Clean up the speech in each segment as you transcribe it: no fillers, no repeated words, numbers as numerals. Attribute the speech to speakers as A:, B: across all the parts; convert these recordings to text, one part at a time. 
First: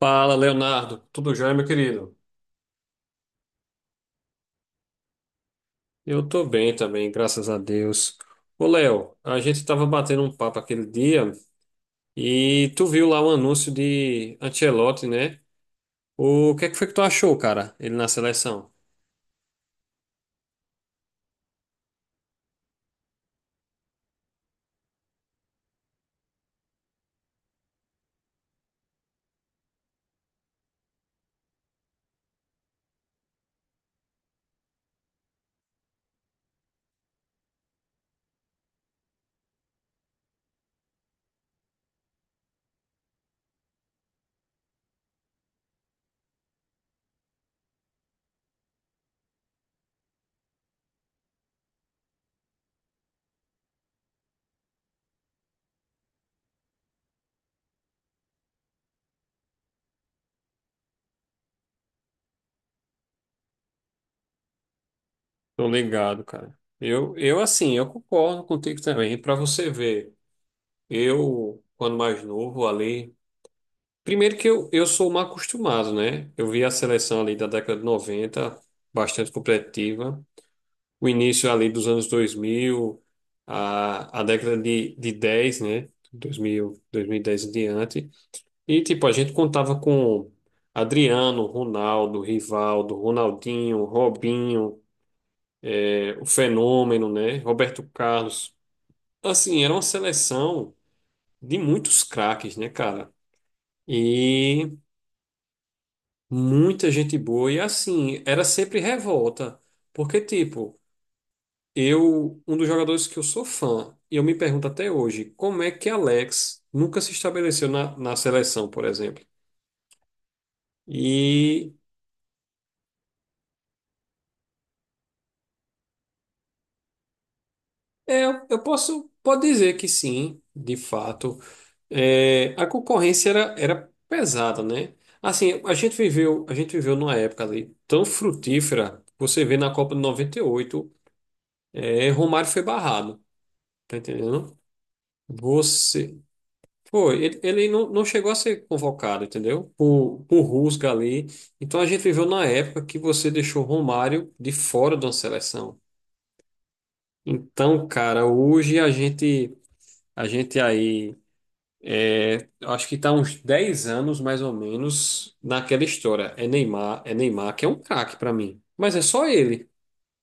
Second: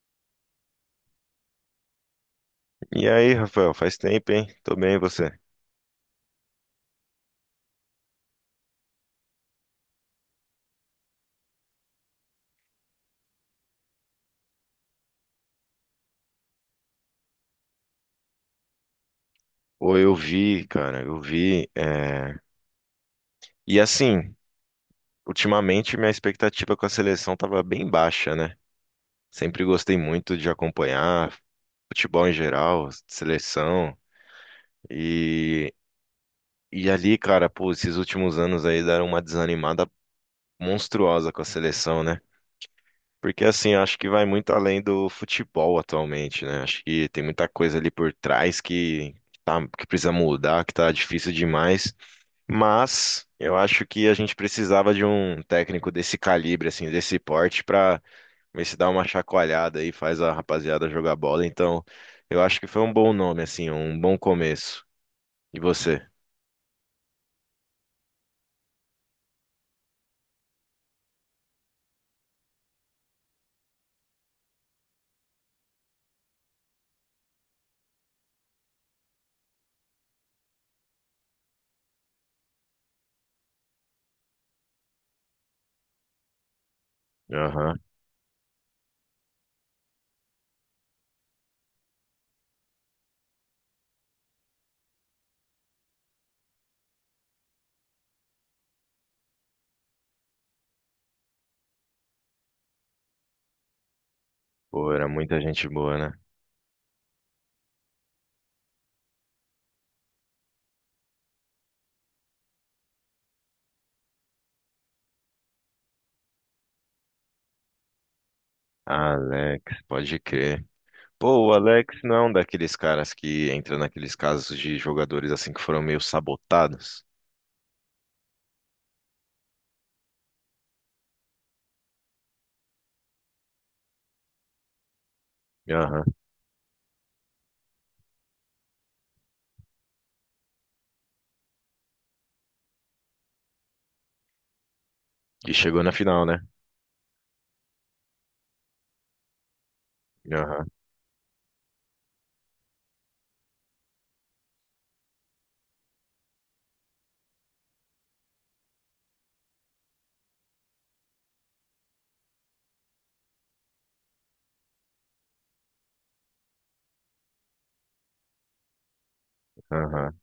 A: Fala, Leonardo. Tudo jóia, meu querido?
B: E aí, Rafael, faz tempo, hein? Tô bem, e você?
A: Eu tô bem também, graças a Deus. Ô, Léo, a gente tava batendo um papo aquele dia e tu viu lá o anúncio de Ancelotti, né? O que é que foi que tu achou, cara? Ele na seleção?
B: Pô, eu vi, cara, eu vi. E assim, ultimamente minha expectativa com a seleção tava bem baixa, né? Sempre gostei muito de acompanhar futebol em geral, seleção. E, e ali, cara, pô, esses últimos anos aí deram uma desanimada monstruosa com a seleção, né? Porque assim, acho que vai muito além do futebol atualmente, né? Acho que tem muita coisa ali por trás que, tá, que precisa mudar, que tá difícil demais. Mas eu acho que a gente precisava de um técnico desse calibre, assim, desse porte, pra ver se dá uma chacoalhada aí, faz a rapaziada jogar bola. Então, eu acho que foi um bom nome, assim, um bom começo. E
A: Tô
B: você?
A: ligado, cara. Eu assim, eu concordo contigo também. Pra você ver, eu, quando mais novo ali. Primeiro que eu sou mal acostumado, né? Eu vi a seleção ali da década de 90, bastante competitiva. O início ali dos anos dois mil, a década de dez, né? 2000, dez em
B: Aham.
A: diante. E, tipo, a gente contava com Adriano, Ronaldo, Rivaldo, Ronaldinho, Robinho, o Fenômeno, né? Roberto Carlos. Assim, era uma seleção de muitos craques, né, cara? E
B: Pô, era muita gente boa, né?
A: muita gente boa. E, assim, era sempre revolta. Porque, tipo, eu, um dos jogadores que eu sou fã, e eu me pergunto até hoje, como é que Alex nunca se estabeleceu na seleção, por exemplo?
B: Alex, pode crer. Pô, o
A: E
B: Alex não é um daqueles caras que entra naqueles casos de jogadores assim que foram meio sabotados.
A: é, eu posso, pode dizer que sim, de fato. É, a concorrência era pesada, né? Assim,
B: Aham.
A: a gente viveu numa época ali tão frutífera, você vê na Copa de 98, é, Romário foi barrado, tá entendendo?
B: E chegou na
A: Você,
B: final, né?
A: foi, ele, ele não chegou a ser convocado, entendeu? Por
B: Aham,
A: Rusga ali. Então a gente viveu na época que você deixou Romário de fora da seleção. Então, cara, hoje a gente aí, é, acho que está uns 10 anos mais ou menos naquela história. É Neymar, que é um craque para mim. Mas é só ele.
B: aham.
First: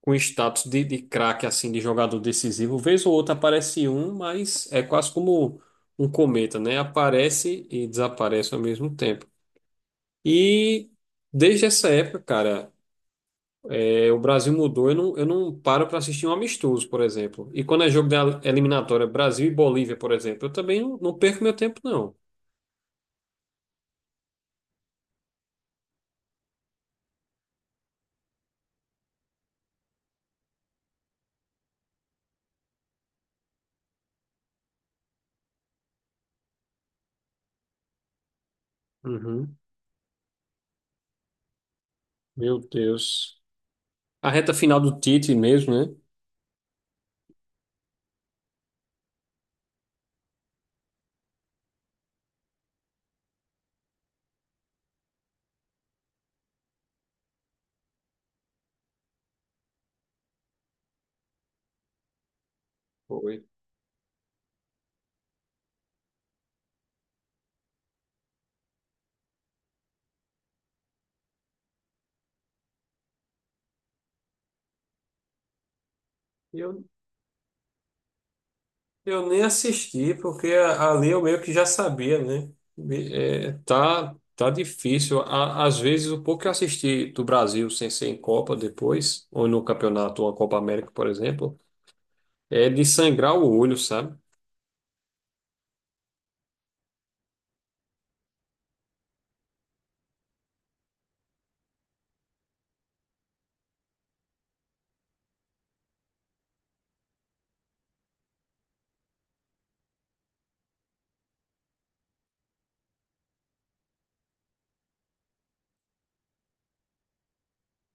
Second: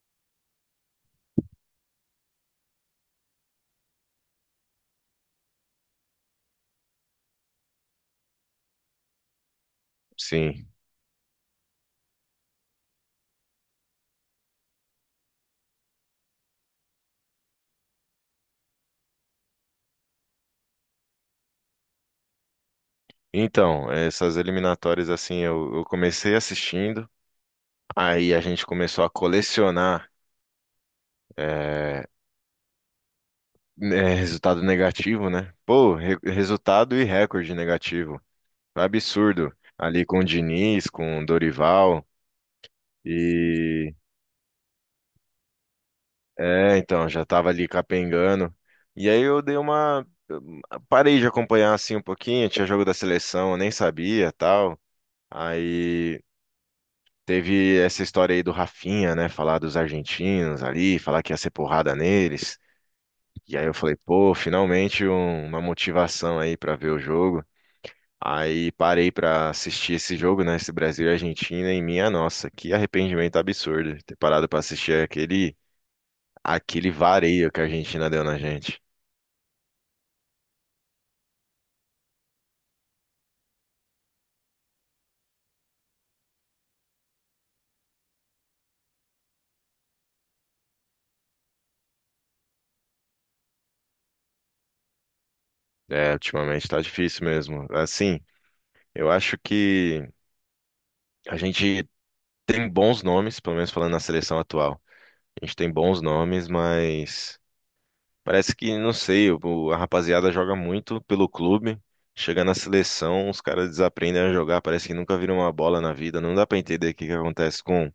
A: Com status de craque, assim, de jogador decisivo. Vez ou outra aparece um, mas é quase como um cometa, né? Aparece e desaparece ao mesmo tempo.
B: Sim.
A: E desde essa época, cara, é, o Brasil mudou. Eu não paro para assistir um amistoso, por exemplo. E quando é jogo da eliminatória, Brasil e Bolívia, por exemplo, eu também não perco meu tempo, não.
B: Então, essas eliminatórias, assim, eu comecei assistindo, aí a gente começou a colecionar é, né, resultado negativo, né? Pô, resultado e recorde negativo. Absurdo.
A: Uhum.
B: Ali com o Diniz, com o Dorival,
A: Meu Deus.
B: e...
A: A reta final do Tite mesmo, né?
B: É, então, já tava ali capengando. E aí eu dei uma... eu parei de acompanhar, assim, um pouquinho, tinha jogo da seleção, eu nem sabia, tal. Aí teve essa história aí do Rafinha, né? Falar dos argentinos ali, falar que ia ser porrada neles.
A: Foi.
B: E aí eu falei, pô, finalmente uma motivação aí pra ver o jogo. Aí parei pra assistir esse jogo, né? Esse Brasil e Argentina, e minha nossa, que arrependimento absurdo de ter parado pra assistir
A: E eu
B: aquele vareio que a Argentina deu na gente.
A: Eu nem assisti, porque ali eu meio que já sabia, né? É, tá difícil. Á- Às vezes, o pouco que eu assisti do Brasil sem ser em Copa depois, ou no campeonato, ou a Copa América, por exemplo, é de sangrar o olho, sabe?
B: É, ultimamente tá difícil mesmo. Assim, eu acho que a gente tem bons nomes, pelo menos falando na seleção atual. A gente tem bons nomes, mas parece que, não sei, a rapaziada joga muito pelo clube. Chega na seleção, os caras desaprendem a jogar, parece que nunca viram uma bola na vida. Não dá pra entender o que que acontece com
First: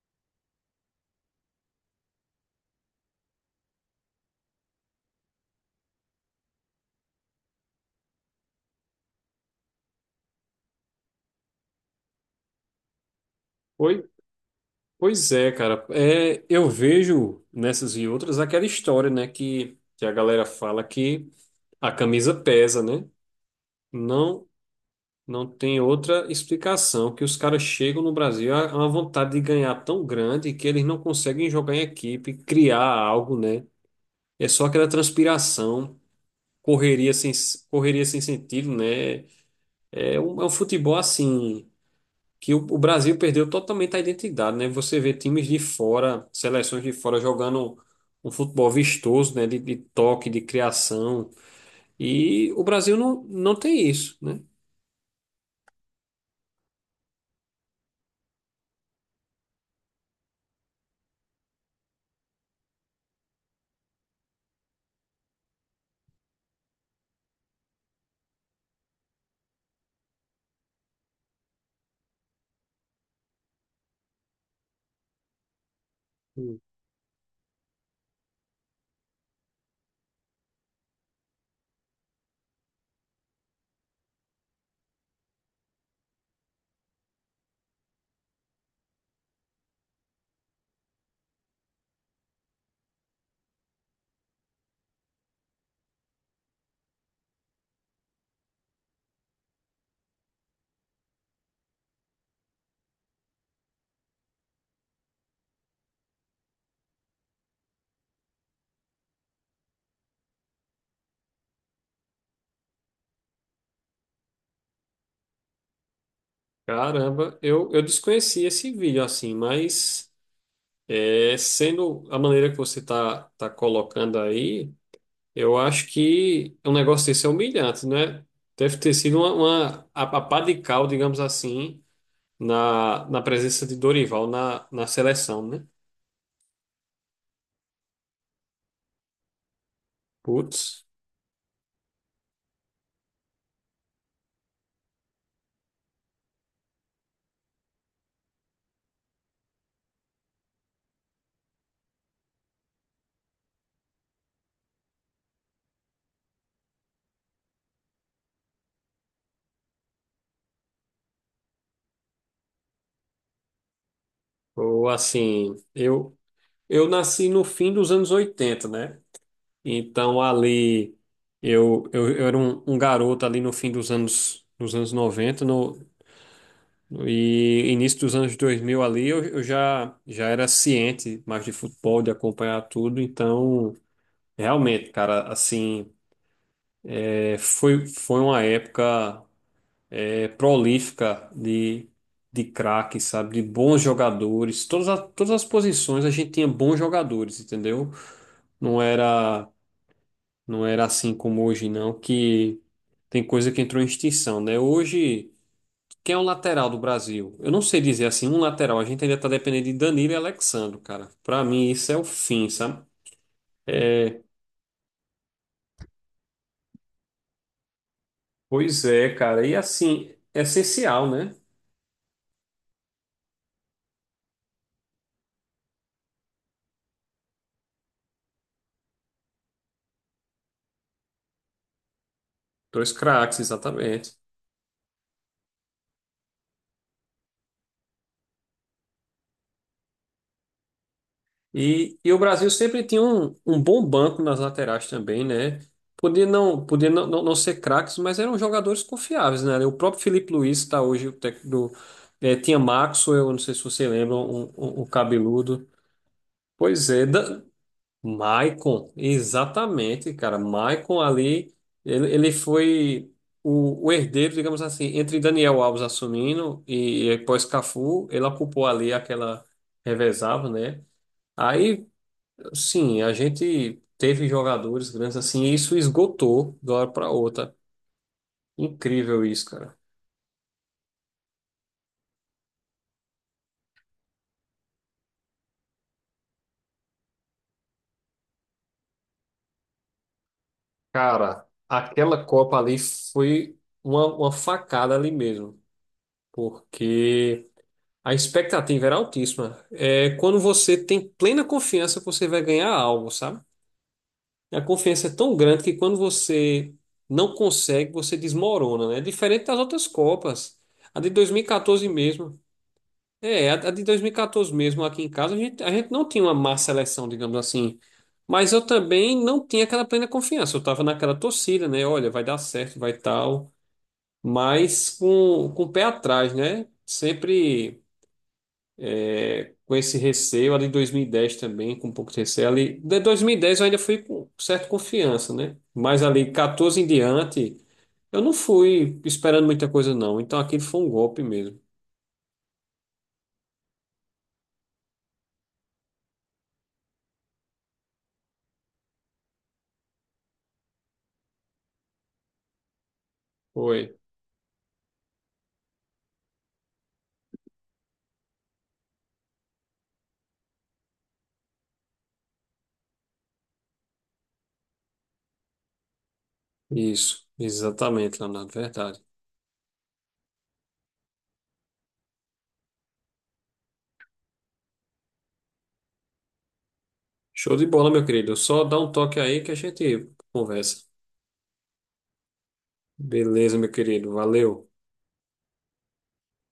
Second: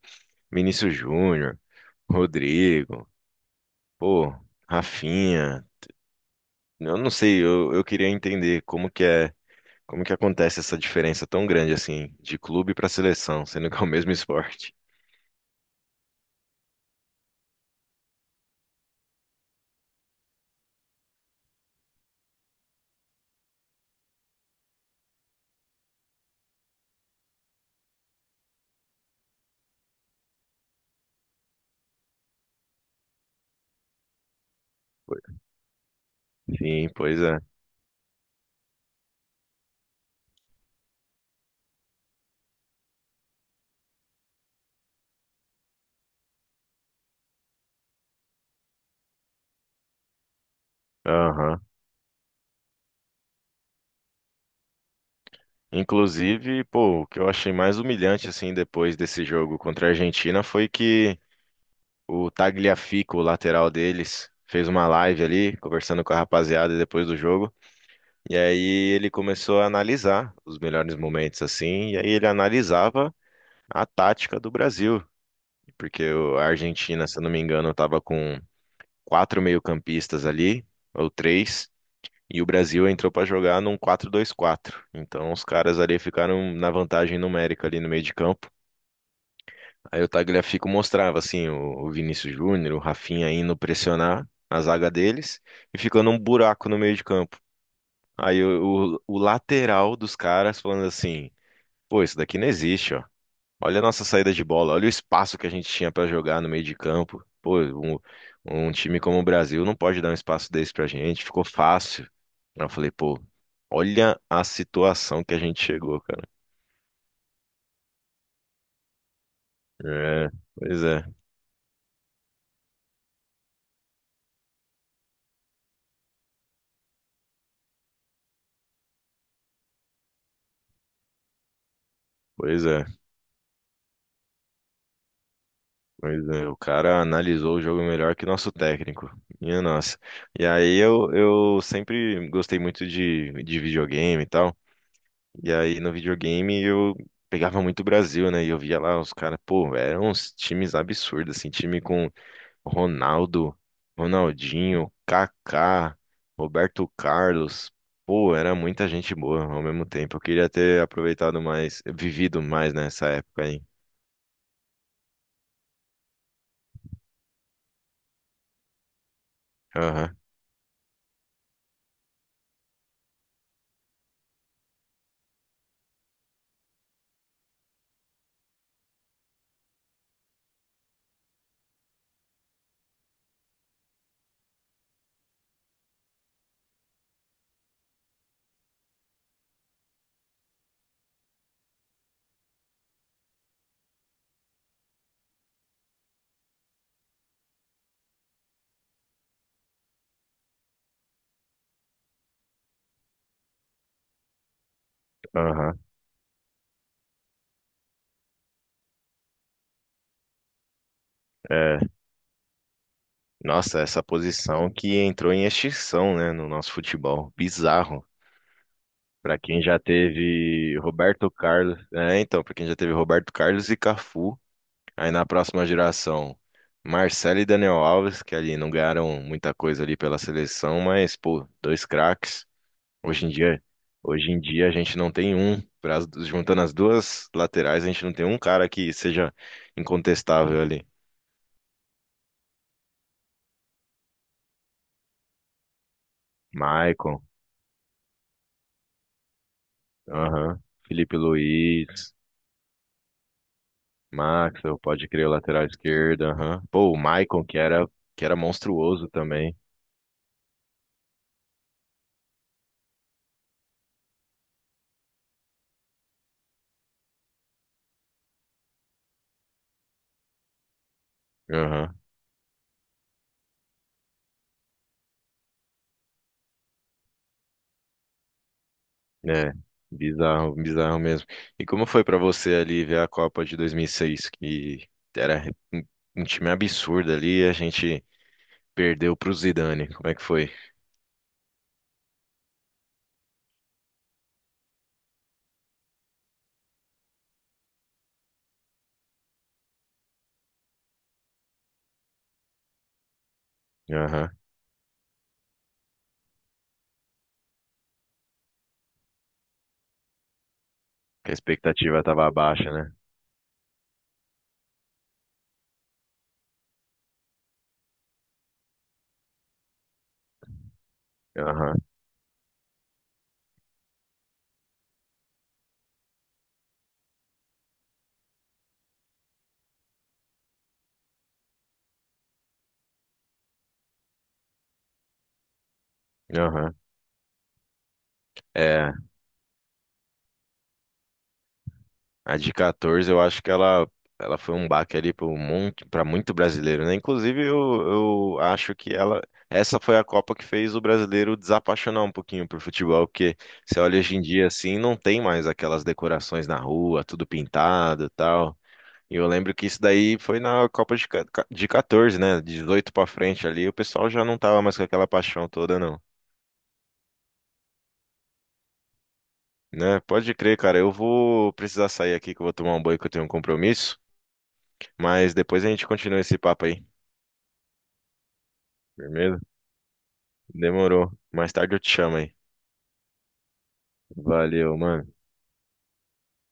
B: Vinícius Júnior, Rodrigo, pô, Rafinha. Eu não sei, eu queria entender como que é, como que acontece essa diferença tão grande assim, de clube pra seleção, sendo que é o
A: Pois,
B: mesmo esporte.
A: pois é, cara. É, eu vejo nessas e outras aquela história, né? Que a galera fala que a camisa pesa, né? Não, não tem outra explicação que os caras chegam no Brasil a uma vontade de ganhar tão grande que eles não conseguem jogar em equipe, criar algo, né? É só aquela transpiração,
B: Sim,
A: correria
B: pois
A: sem,
B: é.
A: correria sem sentido, né? É um futebol assim que o Brasil perdeu totalmente a identidade, né? Você vê times de fora, seleções de fora jogando um futebol vistoso, né? De toque, de criação.
B: Aham.
A: E o Brasil não tem isso, né?
B: Inclusive, pô, o que eu achei mais humilhante, assim, depois desse jogo contra a Argentina foi que o Tagliafico, o lateral deles, fez uma live ali, conversando com a rapaziada depois do jogo. E aí ele começou a analisar os melhores momentos, assim, e aí ele analisava a tática do Brasil. Porque a Argentina, se eu não me engano, estava com quatro meio-campistas ali, ou três. E o Brasil entrou para jogar num 4-2-4. Então os caras ali ficaram na vantagem numérica ali no meio de campo. Aí o Tagliafico mostrava assim o Vinícius Júnior, o Rafinha indo pressionar a zaga deles e ficando um buraco no meio de campo. Aí o lateral dos caras falando assim: "Pô, isso daqui não existe, ó. Olha a nossa saída de bola, olha o espaço que a gente tinha pra jogar no meio de campo. Pô, um time como o Brasil não pode dar um espaço desse pra gente, ficou fácil. Aí eu falei, pô, olha a situação que a gente chegou, cara.
A: Caramba, eu desconheci esse vídeo assim, mas
B: É, pois é,
A: é, sendo a maneira que você tá colocando aí, eu acho que um negócio desse é humilhante, né? Deve ter sido uma a pá de cal, digamos assim,
B: pois é,
A: na presença de Dorival na seleção, né?
B: pois é. O cara analisou o jogo melhor que nosso técnico. Minha nossa. E aí
A: Putz,
B: eu sempre gostei muito de videogame e tal. E aí no videogame eu pegava muito o Brasil, né? E eu via lá os caras, pô, eram uns times absurdos, assim, time com Ronaldo, Ronaldinho, Kaká, Roberto Carlos. Pô, era muita gente boa ao mesmo tempo. Eu queria ter aproveitado mais, vivido mais nessa época aí.
A: ou assim, eu nasci no fim dos anos oitenta, né?
B: Aham,
A: Então ali. Eu era um, um garoto ali no fim dos anos noventa, no, e início dos anos 2000 ali, eu já, já era ciente mais de futebol, de acompanhar tudo. Então, realmente, cara, assim, é, foi, foi uma época é, prolífica de craques, sabe? De bons jogadores. Todas, a- todas as posições a gente tinha bons jogadores, entendeu? Não era, não era assim como hoje, não, que tem coisa que entrou em extinção, né? Hoje.
B: aham.
A: Quem é o lateral do Brasil? Eu não sei dizer assim, um lateral. A gente ainda tá dependendo de Danilo e Alexandro, cara. Pra mim,
B: É.
A: isso é o fim, sabe?
B: Nossa, essa posição que entrou em extinção, né, no nosso futebol. Bizarro.
A: Pois é,
B: Pra
A: cara. E
B: quem já
A: assim, é
B: teve
A: essencial,
B: Roberto
A: né?
B: Carlos, é, então, pra quem já teve Roberto Carlos e Cafu, aí na próxima geração, Marcelo e Daniel Alves, que ali não ganharam muita coisa ali pela seleção, mas pô, dois craques.
A: Dois
B: Hoje em
A: craques,
B: dia,
A: exatamente.
B: hoje em dia a gente não tem um, juntando as duas laterais, a gente não tem um cara que seja incontestável ali.
A: E o Brasil sempre tinha um, um bom banco nas laterais também, né? Podia não, podia não,
B: Maicon,
A: não, não ser craques, mas eram jogadores confiáveis, né? O próprio Felipe Luiz
B: aham,
A: está hoje, o
B: Felipe
A: técnico do.
B: Luiz,
A: Tinha Maxwell, eu não sei se você lembra, o um,
B: Maxwell,
A: um- um
B: pode crer, o lateral
A: cabeludo.
B: esquerdo, aham.
A: Pois
B: Pô, o
A: é, Da-
B: Maicon que era
A: Maicon,
B: monstruoso também.
A: exatamente, cara. Maicon ali, ele foi o herdeiro, digamos assim, entre Daniel Alves assumindo e pós Cafu, ele ocupou ali aquela revezava, né? Aí,
B: Aham,
A: sim, a gente teve jogadores grandes assim, e isso esgotou de uma hora para outra. Incrível isso,
B: é.
A: cara.
B: Bizarro, bizarro mesmo. E como foi pra você ali ver a Copa de 2006, que era um um time absurdo ali, e a gente perdeu pro Zidane. Como é que foi?
A: Cara, aquela Copa ali foi uma facada ali mesmo, porque a expectativa era altíssima. É quando você tem plena confiança que você vai ganhar algo, sabe?
B: Aham.
A: A confiança é tão grande que quando você não consegue, você desmorona, né? Diferente das outras Copas. A de
B: Que a
A: 2014
B: expectativa tava
A: mesmo.
B: baixa, né?
A: É, a de 2014 mesmo, aqui em casa, a gente não tinha uma má seleção, digamos assim. Mas eu também não tinha aquela plena confiança. Eu tava naquela torcida,
B: Aham,
A: né? Olha, vai dar certo, vai tal. Mas com o pé atrás, né? Sempre. Com esse receio ali em 2010 também, com um pouco de receio ali. De 2010 eu ainda fui com certa confiança, né? Mas ali
B: aham.
A: 14 em diante, eu não
B: É,
A: fui esperando muita coisa, não. Então aquilo foi um golpe mesmo.
B: a de 14, eu acho que ela foi um baque ali para monte, para muito brasileiro, né? Inclusive, eu acho que ela, essa foi a Copa que fez o brasileiro desapaixonar um pouquinho por futebol, porque você
A: Foi.
B: olha hoje em dia assim, não tem mais aquelas decorações na rua, tudo pintado e tal. E eu lembro que isso daí foi na Copa de, de 14, né? De 18 para frente ali, o pessoal já não tava mais com aquela paixão toda, não.
A: Isso, exatamente, Leonardo, verdade.
B: Né? Pode crer, cara. Eu vou precisar sair aqui que eu vou tomar um banho que eu tenho um compromisso. Mas depois a gente continua esse papo aí.
A: Show de bola, meu querido. Só dá um toque
B: Beleza?
A: aí que a gente conversa.
B: Demorou. Mais tarde eu te chamo aí.
A: Beleza, meu querido. Valeu.
B: Valeu, mano.